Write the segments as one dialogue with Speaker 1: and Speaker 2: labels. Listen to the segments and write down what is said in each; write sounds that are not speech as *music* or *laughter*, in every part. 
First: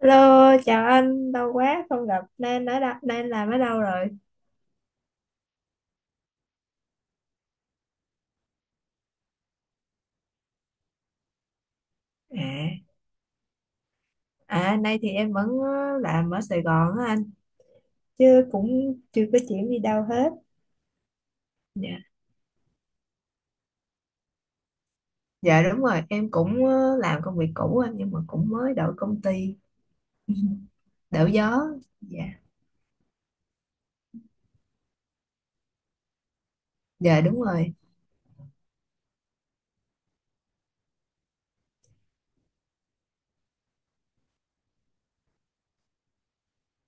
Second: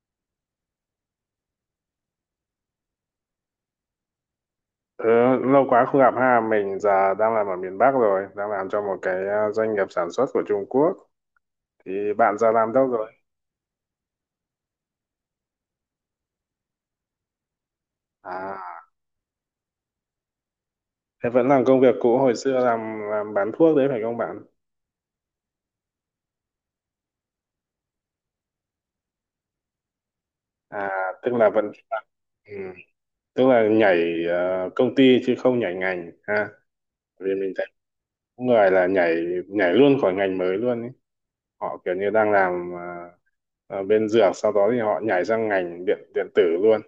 Speaker 1: Hello, chào anh, lâu quá không gặp, nên ở đâu, nên làm ở đâu rồi?
Speaker 2: Ừ, lâu quá không gặp ha. Mình giờ đang làm ở miền Bắc rồi, đang làm cho một cái doanh nghiệp sản xuất của Trung Quốc. Thì bạn giờ
Speaker 1: À,
Speaker 2: làm đâu rồi?
Speaker 1: nay thì em vẫn làm ở Sài Gòn á anh, chứ
Speaker 2: À,
Speaker 1: cũng chưa có chuyển đi đâu hết.
Speaker 2: thế vẫn làm công việc
Speaker 1: Dạ,
Speaker 2: cũ hồi xưa làm bán thuốc đấy phải không bạn?
Speaker 1: dạ, đúng rồi, em cũng làm công việc cũ anh, nhưng mà cũng mới đổi công ty,
Speaker 2: À,
Speaker 1: *laughs* đổi
Speaker 2: tức là
Speaker 1: gió.
Speaker 2: vẫn
Speaker 1: Dạ,
Speaker 2: ừ, Tức là nhảy công ty chứ không nhảy ngành ha.
Speaker 1: dạ,
Speaker 2: Vì
Speaker 1: đúng
Speaker 2: mình thấy
Speaker 1: rồi.
Speaker 2: có người là nhảy nhảy luôn khỏi ngành mới luôn ấy. Họ kiểu như đang làm ở bên dược, sau đó thì họ nhảy sang ngành điện điện tử luôn.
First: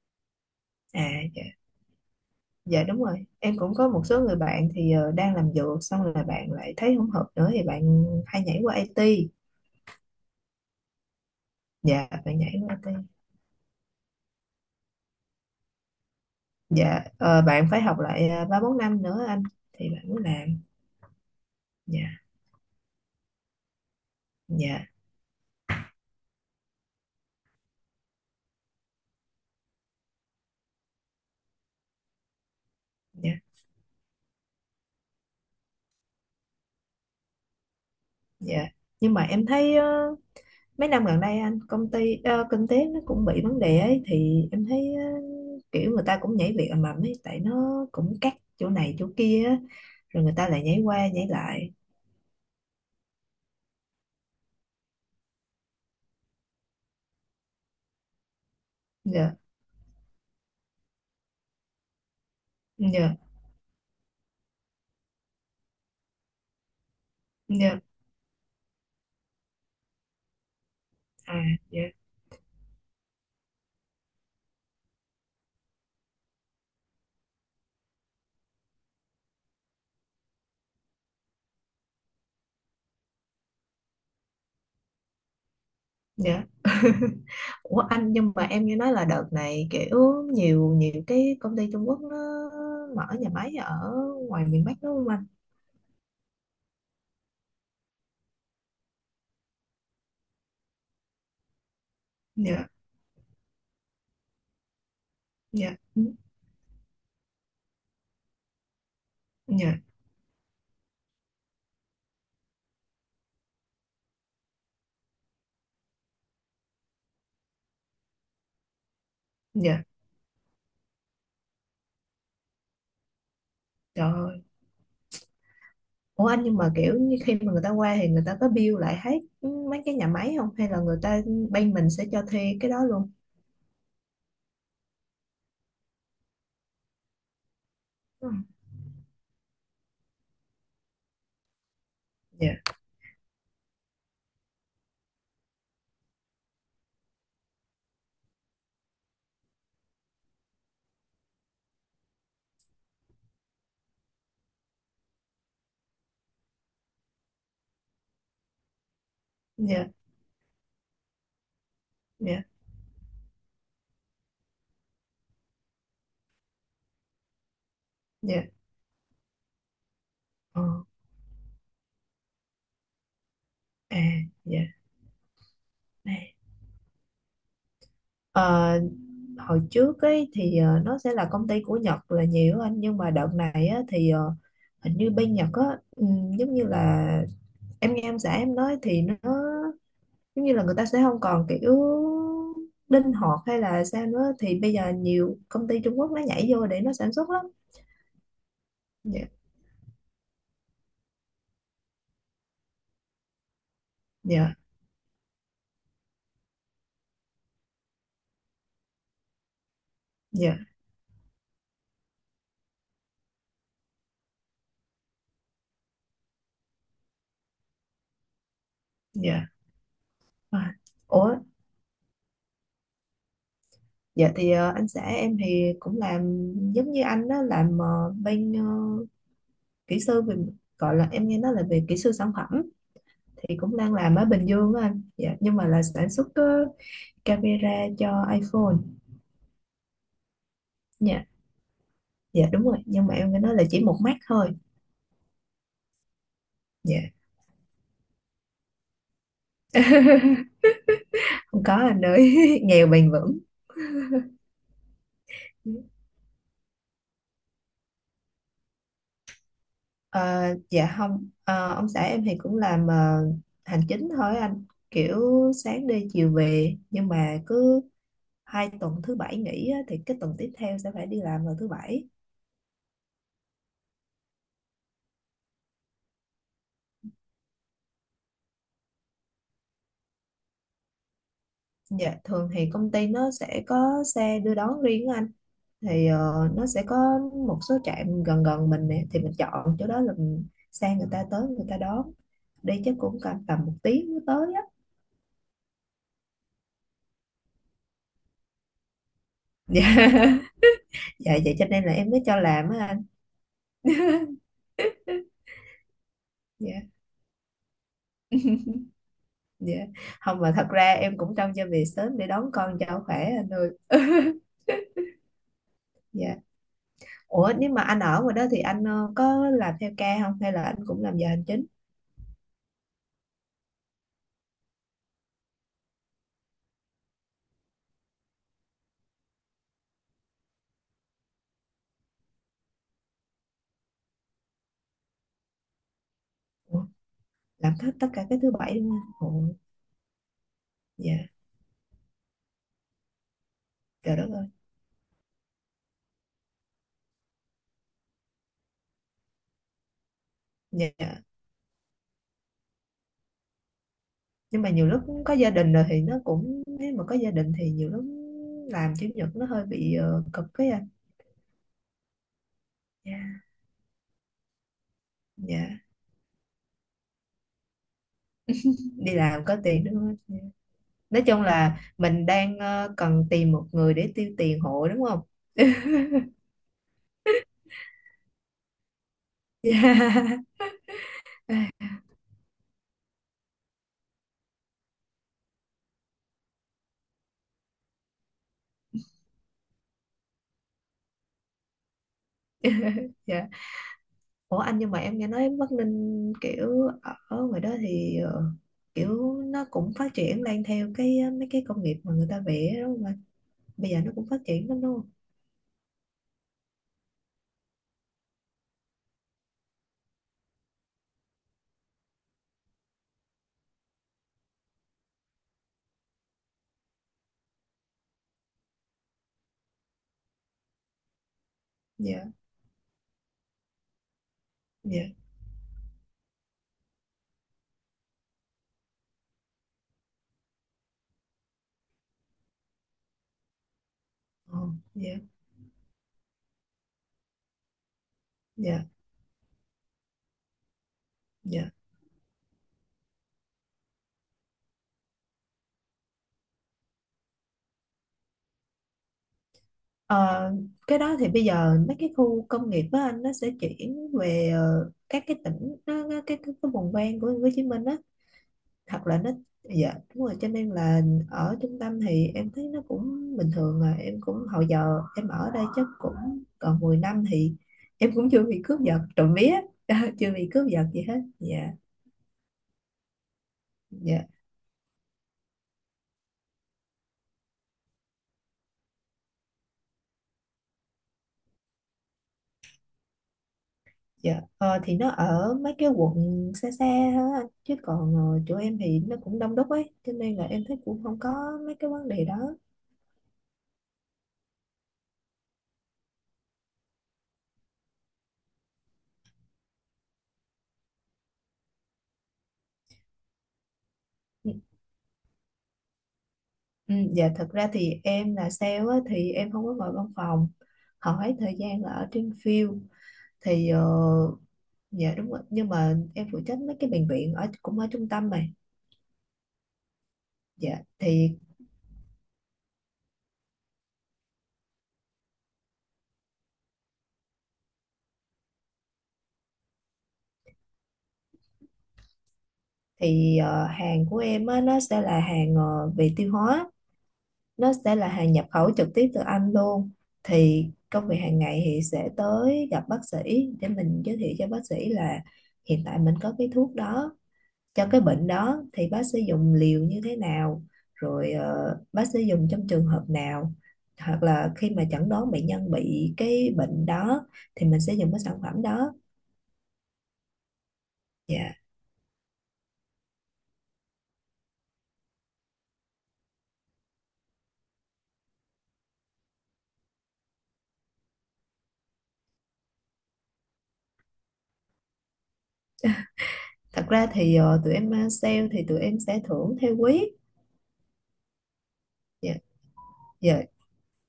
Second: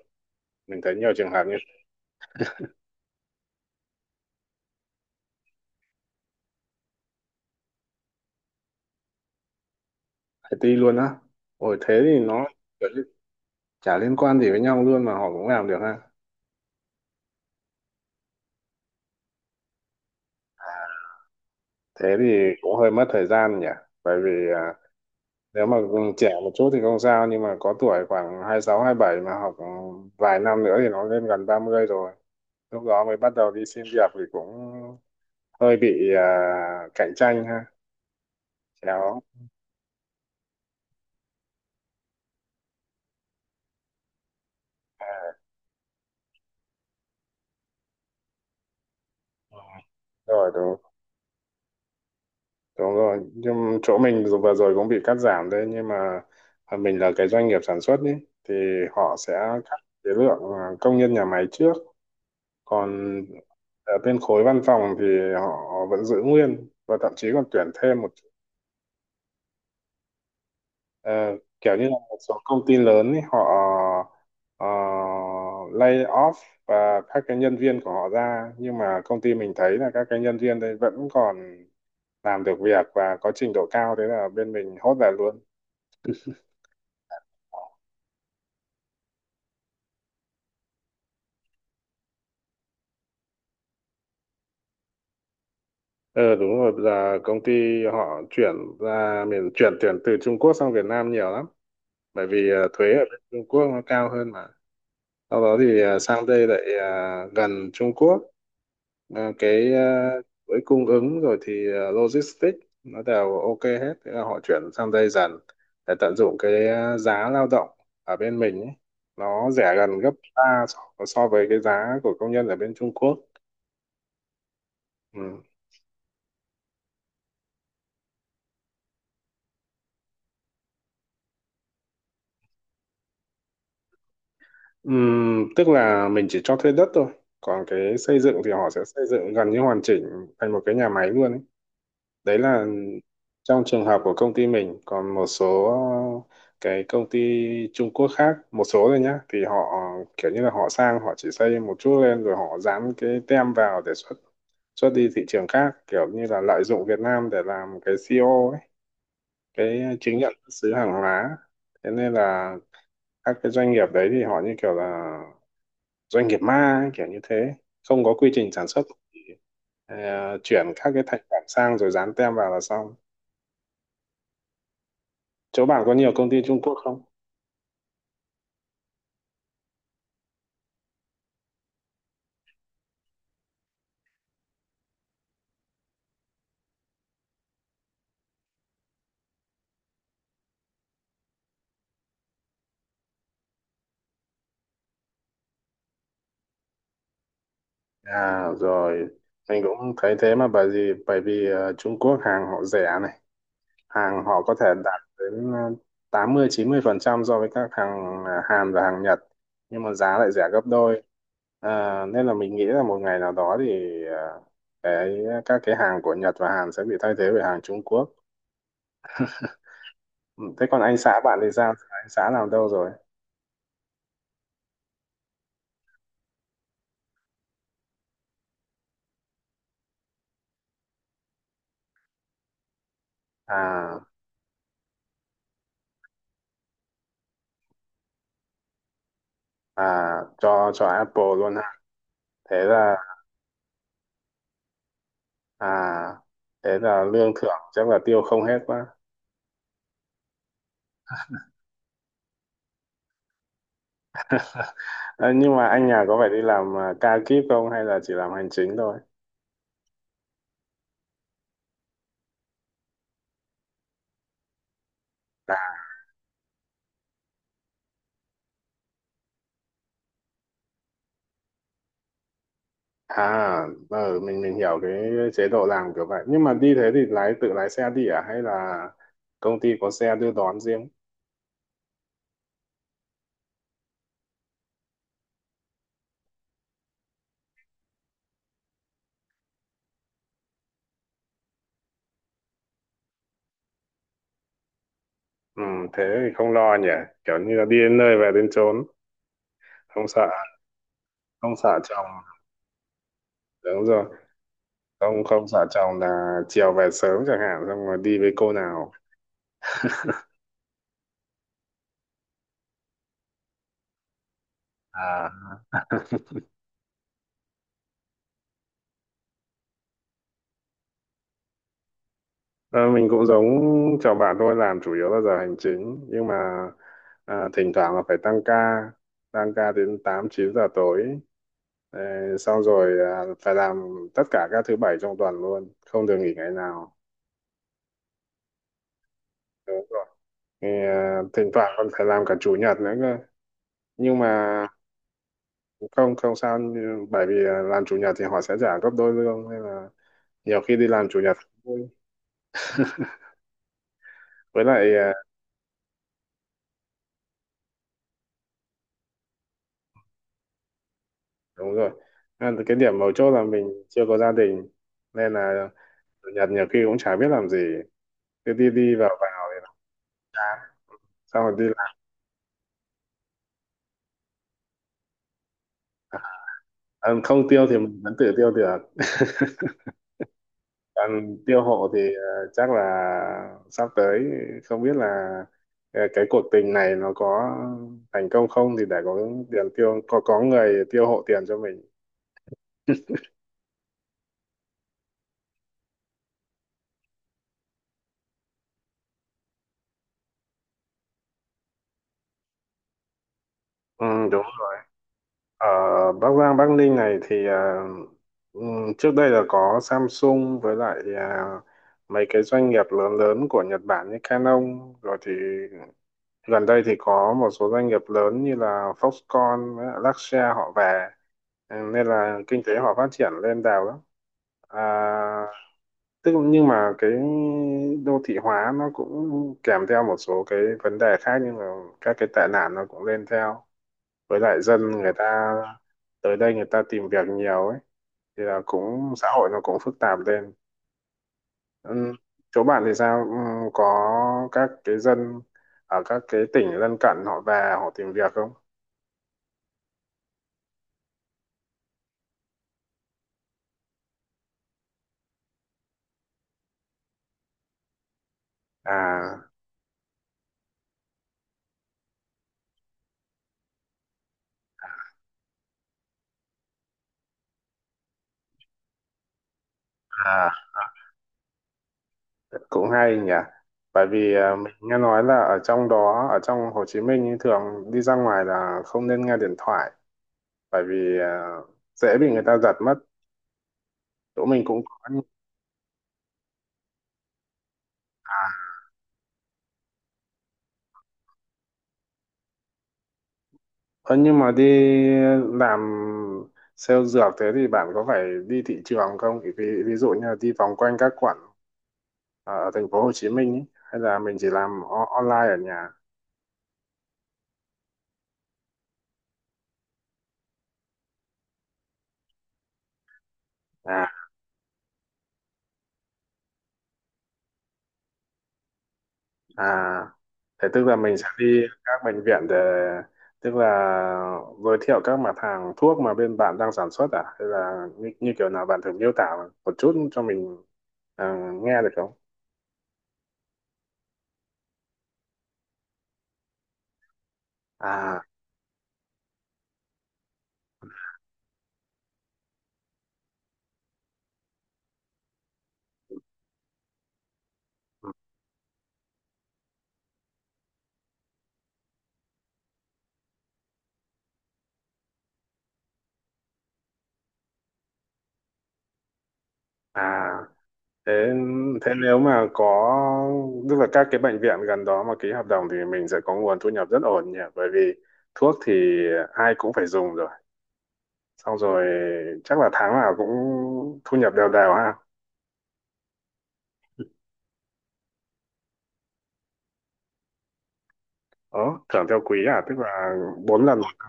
Speaker 2: Mình thấy nhiều
Speaker 1: À,
Speaker 2: trường
Speaker 1: dạ,
Speaker 2: hợp như
Speaker 1: dạ đúng rồi. Em cũng có một số người bạn thì đang làm dược, xong rồi bạn lại thấy không hợp nữa thì bạn hay nhảy qua IT.
Speaker 2: phải ti luôn á. Ôi thế
Speaker 1: Dạ,
Speaker 2: thì
Speaker 1: bạn
Speaker 2: nó
Speaker 1: nhảy qua
Speaker 2: kiểu
Speaker 1: IT.
Speaker 2: như chả liên quan gì với nhau luôn mà họ cũng làm được ha.
Speaker 1: Dạ bạn phải học lại ba bốn năm nữa anh, thì bạn mới làm.
Speaker 2: Thế
Speaker 1: dạ
Speaker 2: thì cũng hơi mất thời gian nhỉ, bởi vì à,
Speaker 1: dạ
Speaker 2: nếu mà trẻ một chút thì không sao, nhưng mà có tuổi khoảng 26 27 mà học vài năm nữa thì nó lên gần 30 rồi, lúc đó mới bắt
Speaker 1: dạ
Speaker 2: đầu đi xin việc thì cũng hơi bị cạnh tranh ha,
Speaker 1: dạ Nhưng mà
Speaker 2: chéo.
Speaker 1: em thấy mấy năm gần đây anh, công ty kinh tế nó cũng bị vấn đề ấy, thì em thấy kiểu người ta cũng nhảy việc ầm ầm ấy, tại nó cũng cắt chỗ này chỗ kia á,
Speaker 2: Ừ,
Speaker 1: rồi người ta
Speaker 2: rồi
Speaker 1: lại
Speaker 2: đúng.
Speaker 1: nhảy qua nhảy lại.
Speaker 2: Đúng rồi, nhưng chỗ mình dù vừa rồi cũng bị cắt giảm đấy, nhưng mà mình là cái doanh nghiệp sản xuất ý, thì họ sẽ
Speaker 1: dạ
Speaker 2: cắt cái lượng công nhân nhà máy trước, còn
Speaker 1: dạ
Speaker 2: ở bên khối văn phòng thì họ vẫn giữ nguyên và thậm chí còn tuyển
Speaker 1: dạ
Speaker 2: thêm một ờ,
Speaker 1: à
Speaker 2: kiểu như
Speaker 1: dạ
Speaker 2: là một số công ty lớn ý, họ ờ, lay off và các cái nhân viên của họ ra, nhưng mà công ty mình thấy là các cái nhân viên đấy vẫn còn làm được việc và có trình độ cao, thế là bên mình hốt về luôn.
Speaker 1: Dạ. *laughs* Ủa anh, nhưng mà em nghe nói là đợt này kiểu nhiều nhiều cái công ty Trung Quốc nó mở nhà máy ở ngoài miền Bắc đúng không anh?
Speaker 2: Ờ đúng rồi, bây giờ công ty họ chuyển ra miền, chuyển tiền từ Trung Quốc sang Việt Nam nhiều lắm, bởi vì
Speaker 1: Dạ,
Speaker 2: thuế ở bên Trung Quốc nó cao hơn mà. Sau đó
Speaker 1: dạ,
Speaker 2: thì
Speaker 1: ừ,
Speaker 2: sang đây lại gần Trung Quốc. Ờ, cái
Speaker 1: dạ,
Speaker 2: với cung ứng rồi thì logistics nó đều ok hết, thế là họ chuyển sang đây dần để tận dụng cái giá lao động ở bên mình ấy. Nó rẻ
Speaker 1: dạ.
Speaker 2: gần gấp ba, so so với cái giá của công nhân ở bên Trung Quốc.
Speaker 1: Trời ơi.
Speaker 2: Ừ.
Speaker 1: Ủa anh, nhưng mà kiểu như khi mà người ta qua thì người ta có bill lại hết mấy cái nhà máy không? Hay là người ta bên mình sẽ cho thuê cái đó luôn?
Speaker 2: Tức là mình chỉ cho thuê đất thôi, còn cái xây
Speaker 1: Ừ.
Speaker 2: dựng thì họ sẽ xây dựng gần như hoàn chỉnh thành một cái nhà máy luôn ấy. Đấy
Speaker 1: Dạ,
Speaker 2: là trong trường hợp của công ty mình, còn một số cái công ty Trung Quốc khác, một số thôi nhá, thì họ kiểu như là họ sang họ chỉ xây một chút lên rồi họ dán cái tem vào để xuất, xuất đi thị trường khác, kiểu như là lợi dụng Việt Nam để làm cái CO ấy, cái
Speaker 1: dạ,
Speaker 2: chứng nhận xuất xứ hàng hóa, thế nên
Speaker 1: dạ,
Speaker 2: là các cái doanh nghiệp đấy thì họ như kiểu là doanh nghiệp ma ấy, kiểu như thế, không có quy
Speaker 1: dạ.
Speaker 2: trình sản xuất, ờ,
Speaker 1: Ờ,
Speaker 2: chuyển các cái thành phẩm sang rồi dán tem vào là xong.
Speaker 1: à, dạ.
Speaker 2: Chỗ bạn có nhiều
Speaker 1: à.
Speaker 2: công ty Trung Quốc không?
Speaker 1: Ờ, hồi trước ấy thì nó sẽ là công ty của Nhật là nhiều anh, nhưng mà đợt này á, thì hình như bên Nhật á giống như là em nghe em xã em nói thì nó giống như là người ta sẽ không còn kiểu linh hoạt hay là sao nữa, thì bây giờ nhiều công ty Trung Quốc nó nhảy vô để nó sản xuất lắm.
Speaker 2: À rồi,
Speaker 1: dạ
Speaker 2: mình cũng thấy thế mà, bởi vì Trung Quốc hàng họ rẻ này, hàng họ có
Speaker 1: dạ
Speaker 2: thể đạt đến 80 90% so với các hàng Hàn và hàng Nhật, nhưng mà giá lại rẻ
Speaker 1: dạ
Speaker 2: gấp đôi. À, nên là mình nghĩ là một ngày nào đó thì cái các cái hàng của Nhật và Hàn sẽ bị thay thế bởi hàng Trung Quốc.
Speaker 1: dạ
Speaker 2: Ừ.
Speaker 1: À,
Speaker 2: Thế còn anh xã
Speaker 1: ủa,
Speaker 2: bạn thì sao? Anh xã làm đâu rồi?
Speaker 1: dạ thì anh xã em thì cũng làm giống như anh đó, làm bên kỹ sư về, gọi là em nghe nói là về kỹ sư sản phẩm, thì cũng đang
Speaker 2: À,
Speaker 1: làm ở Bình Dương á anh. Dạ, nhưng mà là sản xuất camera cho iPhone.
Speaker 2: à cho
Speaker 1: Dạ,
Speaker 2: Apple luôn ha.
Speaker 1: dạ
Speaker 2: Thế
Speaker 1: đúng rồi,
Speaker 2: là
Speaker 1: nhưng mà em nghe nói là chỉ một mắt thôi.
Speaker 2: à thế là
Speaker 1: Dạ.
Speaker 2: lương thưởng chắc là tiêu không hết quá.
Speaker 1: *laughs* Không có anh ơi, *laughs* nghèo bền vững.
Speaker 2: À, nhưng mà anh nhà có phải đi làm ca kíp không hay là chỉ làm hành chính thôi?
Speaker 1: Ờ, dạ không. Ờ, ông xã em thì cũng làm hành chính thôi anh, kiểu sáng đi chiều về, nhưng mà cứ hai tuần thứ bảy nghỉ á, thì cái tuần tiếp theo sẽ phải đi làm vào thứ bảy.
Speaker 2: À, ừ, mình hiểu cái chế độ làm kiểu vậy. Nhưng mà đi thế thì lái, tự lái xe đi à, hay là công ty có xe đưa đón riêng?
Speaker 1: Dạ, thường thì công ty nó sẽ có xe đưa đón riêng á anh, thì nó sẽ có một số trạm gần gần mình nè, thì mình chọn chỗ đó là mình sang người ta, tới người ta đón. Đi chắc cũng cần tầm một tiếng mới tới á.
Speaker 2: Ừ, thế thì không lo nhỉ. Kiểu như là đi đến nơi về đến chốn,
Speaker 1: *laughs* Dạ,
Speaker 2: không sợ,
Speaker 1: dạ
Speaker 2: không
Speaker 1: vậy cho
Speaker 2: sợ
Speaker 1: nên là
Speaker 2: chồng.
Speaker 1: em mới cho làm á anh.
Speaker 2: Đúng rồi. Không không sợ chồng là chiều
Speaker 1: dạ
Speaker 2: về sớm chẳng hạn xong rồi đi với cô nào.
Speaker 1: dạ không, mà thật ra em cũng trông cho về sớm để đón con cho khỏe anh ơi. *laughs*
Speaker 2: À.
Speaker 1: Dạ. Ủa, nếu mà anh ở ngoài đó thì anh có làm theo ca không, hay là anh cũng làm giờ hành chính?
Speaker 2: Ờ, mình cũng giống chồng bạn thôi, làm chủ yếu là giờ hành chính, nhưng mà thỉnh thoảng là phải tăng ca, đến 8 9 giờ tối. Ờ, xong rồi phải làm tất cả các thứ bảy trong tuần luôn, không được nghỉ ngày
Speaker 1: Ủa,
Speaker 2: nào,
Speaker 1: làm hết tất cả cái thứ bảy đúng không ủa?
Speaker 2: đúng rồi. Thì,
Speaker 1: Dạ.
Speaker 2: thỉnh thoảng còn phải làm cả chủ nhật nữa cơ,
Speaker 1: Trời
Speaker 2: nhưng mà
Speaker 1: đất ơi.
Speaker 2: không, bởi vì làm chủ nhật thì họ sẽ trả gấp đôi lương, nên là nhiều khi đi làm chủ
Speaker 1: Dạ.
Speaker 2: nhật cũng vui.
Speaker 1: Nhưng
Speaker 2: Với
Speaker 1: mà nhiều
Speaker 2: lại
Speaker 1: lúc có gia đình rồi thì nó cũng, nếu mà có gia đình thì nhiều lúc làm chủ nhật nó hơi bị cực với anh.
Speaker 2: đúng rồi, cái điểm mấu
Speaker 1: Dạ.
Speaker 2: chốt là mình chưa có gia đình, nên là
Speaker 1: Dạ
Speaker 2: chủ nhật nhiều khi cũng chả biết làm gì, cứ đi đi vào
Speaker 1: đi làm
Speaker 2: vào
Speaker 1: có
Speaker 2: thì nó
Speaker 1: tiền đúng không? Dạ.
Speaker 2: chán,
Speaker 1: Nói chung
Speaker 2: xong rồi đi
Speaker 1: là
Speaker 2: làm.
Speaker 1: mình đang cần tìm một người để tiêu tiền hộ đúng không?
Speaker 2: Ờ, không tiêu thì mình vẫn tự tiêu được *laughs*
Speaker 1: Dạ.
Speaker 2: còn tiêu hộ
Speaker 1: *laughs*
Speaker 2: thì chắc là sắp tới không biết là cái cuộc tình này nó có thành công không, thì để có tiền tiêu, có người tiêu hộ tiền cho mình.
Speaker 1: Dạ, ủa anh, nhưng mà em nghe nói Bắc Ninh kiểu ở ngoài đó thì kiểu nó cũng phát triển lên theo cái mấy cái công nghiệp mà người ta vẽ đúng không anh? Bây giờ
Speaker 2: Ừ,
Speaker 1: nó cũng phát
Speaker 2: đúng.
Speaker 1: triển lắm đúng không?
Speaker 2: Ở Bắc Giang, Bắc Ninh này thì trước đây là có Samsung, với lại mấy cái doanh nghiệp lớn lớn của Nhật Bản như Canon, rồi thì gần đây thì có một số doanh nghiệp lớn như là Foxconn với lại Luxshare họ về. Ừ, nên
Speaker 1: dạ
Speaker 2: là kinh tế họ phát triển lên đào lắm.
Speaker 1: dạ
Speaker 2: À, tức nhưng mà cái đô thị hóa nó cũng kèm theo một số cái vấn đề khác, nhưng mà các cái tệ nạn nó cũng lên theo, với lại
Speaker 1: Ồ,
Speaker 2: dân người
Speaker 1: dạ
Speaker 2: ta tới đây người ta tìm việc nhiều ấy, thì là
Speaker 1: dạ
Speaker 2: cũng xã hội nó cũng phức tạp lên.
Speaker 1: dạ
Speaker 2: Ừ. Chỗ bạn thì sao, ừ, có các cái dân ở các cái tỉnh lân cận họ về họ tìm việc không?
Speaker 1: Ờ, cái đó thì bây giờ mấy cái khu công nghiệp á anh, nó sẽ chuyển về các cái tỉnh nó, cái vùng ven của Hồ Chí Minh á. Thật là nó,
Speaker 2: À.
Speaker 1: dạ đúng rồi, cho nên là ở trung tâm thì em thấy nó cũng bình thường à. Em cũng hồi giờ em ở đây chắc cũng còn 10 năm thì em cũng chưa bị cướp giật, trộm vía. *laughs* Chưa bị
Speaker 2: À,
Speaker 1: cướp giật gì hết. dạ
Speaker 2: cũng hay nhỉ, bởi
Speaker 1: dạ
Speaker 2: vì mình nghe nói là ở trong đó, ở trong Hồ Chí Minh ý, thường đi ra ngoài là không nên nghe điện thoại, bởi vì dễ bị người ta giật mất,
Speaker 1: Dạ,
Speaker 2: chỗ mình
Speaker 1: ờ,
Speaker 2: cũng
Speaker 1: thì
Speaker 2: có.
Speaker 1: nó ở mấy cái quận xa xa thôi anh, chứ còn chỗ em thì nó cũng đông đúc ấy, cho nên là em thấy cũng không có mấy cái vấn đề đó.
Speaker 2: Ờ, nhưng mà đi làm sale dược thế thì bạn có phải đi thị trường không? Ví dụ như là đi vòng quanh các quận ở thành phố Hồ Chí Minh ý, hay là mình chỉ
Speaker 1: ừ,
Speaker 2: làm online ở nhà.
Speaker 1: ừ, dạ thật ra thì em là sale á, thì em không có ngồi văn phòng, hỏi thời gian là ở trên field. Thì
Speaker 2: À,
Speaker 1: dạ đúng rồi, nhưng mà em phụ trách mấy cái bệnh viện ở cũng ở trung tâm mà.
Speaker 2: à, thế
Speaker 1: Dạ,
Speaker 2: tức là mình sẽ
Speaker 1: thì
Speaker 2: đi các bệnh viện để, tức là giới thiệu các mặt hàng thuốc mà bên bạn đang sản xuất à? Hay là như kiểu nào bạn thử miêu tả một chút cho mình, ờ, nghe được không?
Speaker 1: thì hàng của em á, nó sẽ là hàng về tiêu hóa. Nó sẽ là
Speaker 2: À,
Speaker 1: hàng nhập khẩu trực tiếp từ Anh luôn. Thì công việc hàng ngày thì sẽ tới gặp bác sĩ để mình giới thiệu cho bác sĩ là hiện tại mình có cái thuốc đó cho cái bệnh đó, thì bác sẽ dùng liều như thế nào, rồi bác sẽ dùng trong trường hợp nào, hoặc là khi mà chẩn đoán bệnh nhân bị cái bệnh đó thì mình sẽ dùng cái sản phẩm đó.
Speaker 2: à. Thế
Speaker 1: Dạ
Speaker 2: thế nếu mà có, tức là các cái bệnh viện gần đó mà ký hợp đồng thì mình sẽ có nguồn thu nhập rất ổn nhỉ, bởi vì thuốc thì ai cũng phải dùng rồi, xong rồi chắc là tháng nào cũng thu nhập đều đều ha.
Speaker 1: thật ra thì tụi em sale thì tụi em sẽ thưởng theo quý.
Speaker 2: Ờ, thưởng theo
Speaker 1: dạ
Speaker 2: quý à, tức là
Speaker 1: dạ
Speaker 2: bốn lần một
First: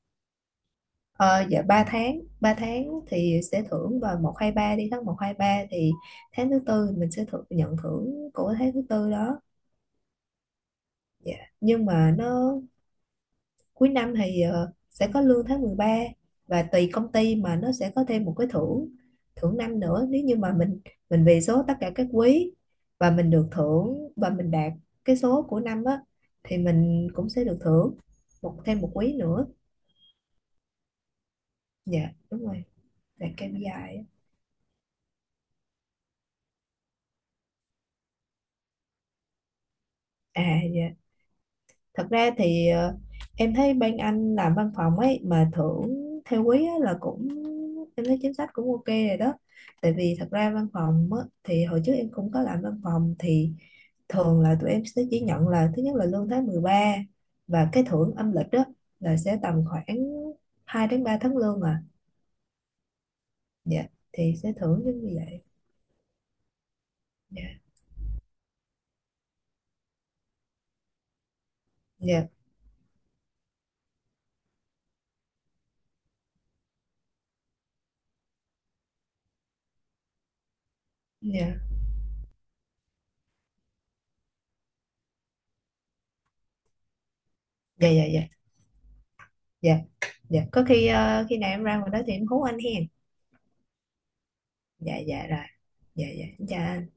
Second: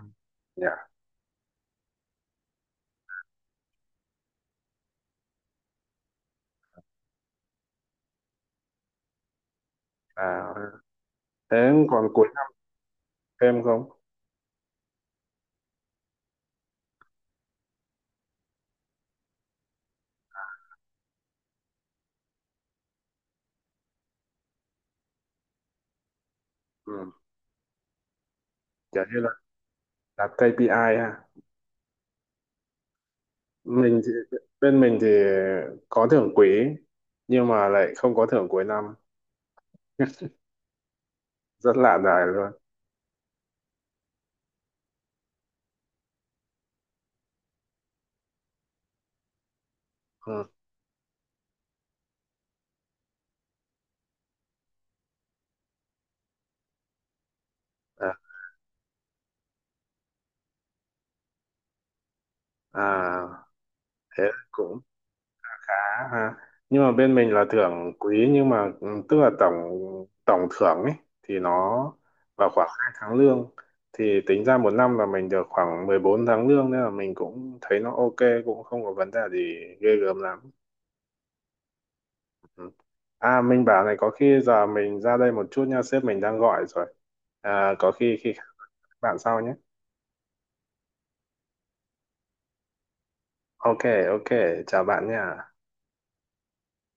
Speaker 2: nhỉ.
Speaker 1: Ờ, dạ 3 tháng, 3 tháng thì sẽ thưởng vào một 2 ba, đi tháng một 2 3 thì tháng thứ tư mình sẽ thưởng, nhận thưởng của tháng thứ tư đó.
Speaker 2: À
Speaker 1: Dạ.
Speaker 2: thế
Speaker 1: Nhưng
Speaker 2: còn
Speaker 1: mà
Speaker 2: cuối năm
Speaker 1: nó
Speaker 2: thêm không?
Speaker 1: cuối năm thì sẽ có lương tháng mười ba, và tùy công ty mà nó sẽ có thêm một cái thưởng, thưởng năm nữa. Nếu như mà mình về số tất cả các quý và mình được thưởng và mình đạt cái số của năm á, thì mình
Speaker 2: Ừ,
Speaker 1: cũng sẽ được thưởng một, thêm một
Speaker 2: kiểu
Speaker 1: quý
Speaker 2: như là
Speaker 1: nữa.
Speaker 2: đặt KPI ha.
Speaker 1: Dạ đúng rồi, đạt KPI
Speaker 2: Mình
Speaker 1: á.
Speaker 2: thì, bên mình thì có thưởng quý nhưng mà lại không có thưởng cuối năm,
Speaker 1: À dạ.
Speaker 2: rất lạ
Speaker 1: Thật
Speaker 2: đời
Speaker 1: ra
Speaker 2: luôn.
Speaker 1: thì em thấy bên anh làm văn phòng ấy mà thưởng theo quý á, là cũng em thấy chính sách cũng ok rồi đó. Tại vì thật
Speaker 2: Ừ.
Speaker 1: ra văn phòng á, thì hồi trước em cũng có làm văn phòng, thì thường là tụi em sẽ chỉ nhận là thứ nhất là lương tháng mười ba, và cái
Speaker 2: à,
Speaker 1: thưởng âm lịch đó là sẽ tầm khoảng 2 đến 3 tháng lương à.
Speaker 2: à
Speaker 1: Dạ
Speaker 2: thế
Speaker 1: thì sẽ
Speaker 2: cũng
Speaker 1: thưởng giống như vậy.
Speaker 2: khá ha, nhưng mà bên mình
Speaker 1: dạ
Speaker 2: là thưởng quý nhưng mà tức là tổng, tổng thưởng ấy thì nó
Speaker 1: dạ
Speaker 2: vào khoảng 2 tháng lương, thì tính ra một năm là mình được khoảng 14 tháng lương, nên là mình cũng thấy nó ok, cũng không có vấn đề gì ghê gớm lắm.
Speaker 1: dạ
Speaker 2: Ừ. À mình bảo này, có khi giờ mình ra đây một chút nha, sếp mình đang gọi rồi. À,
Speaker 1: dạ
Speaker 2: có
Speaker 1: dạ
Speaker 2: khi
Speaker 1: dạ
Speaker 2: khi khác bạn sau nhé.
Speaker 1: dạ dạ Có khi khi nào em ra ngoài đó thì em hú anh hen.
Speaker 2: Ok, ok, chào
Speaker 1: dạ
Speaker 2: bạn
Speaker 1: dạ rồi.
Speaker 2: nha.
Speaker 1: Dạ dạ em chào anh.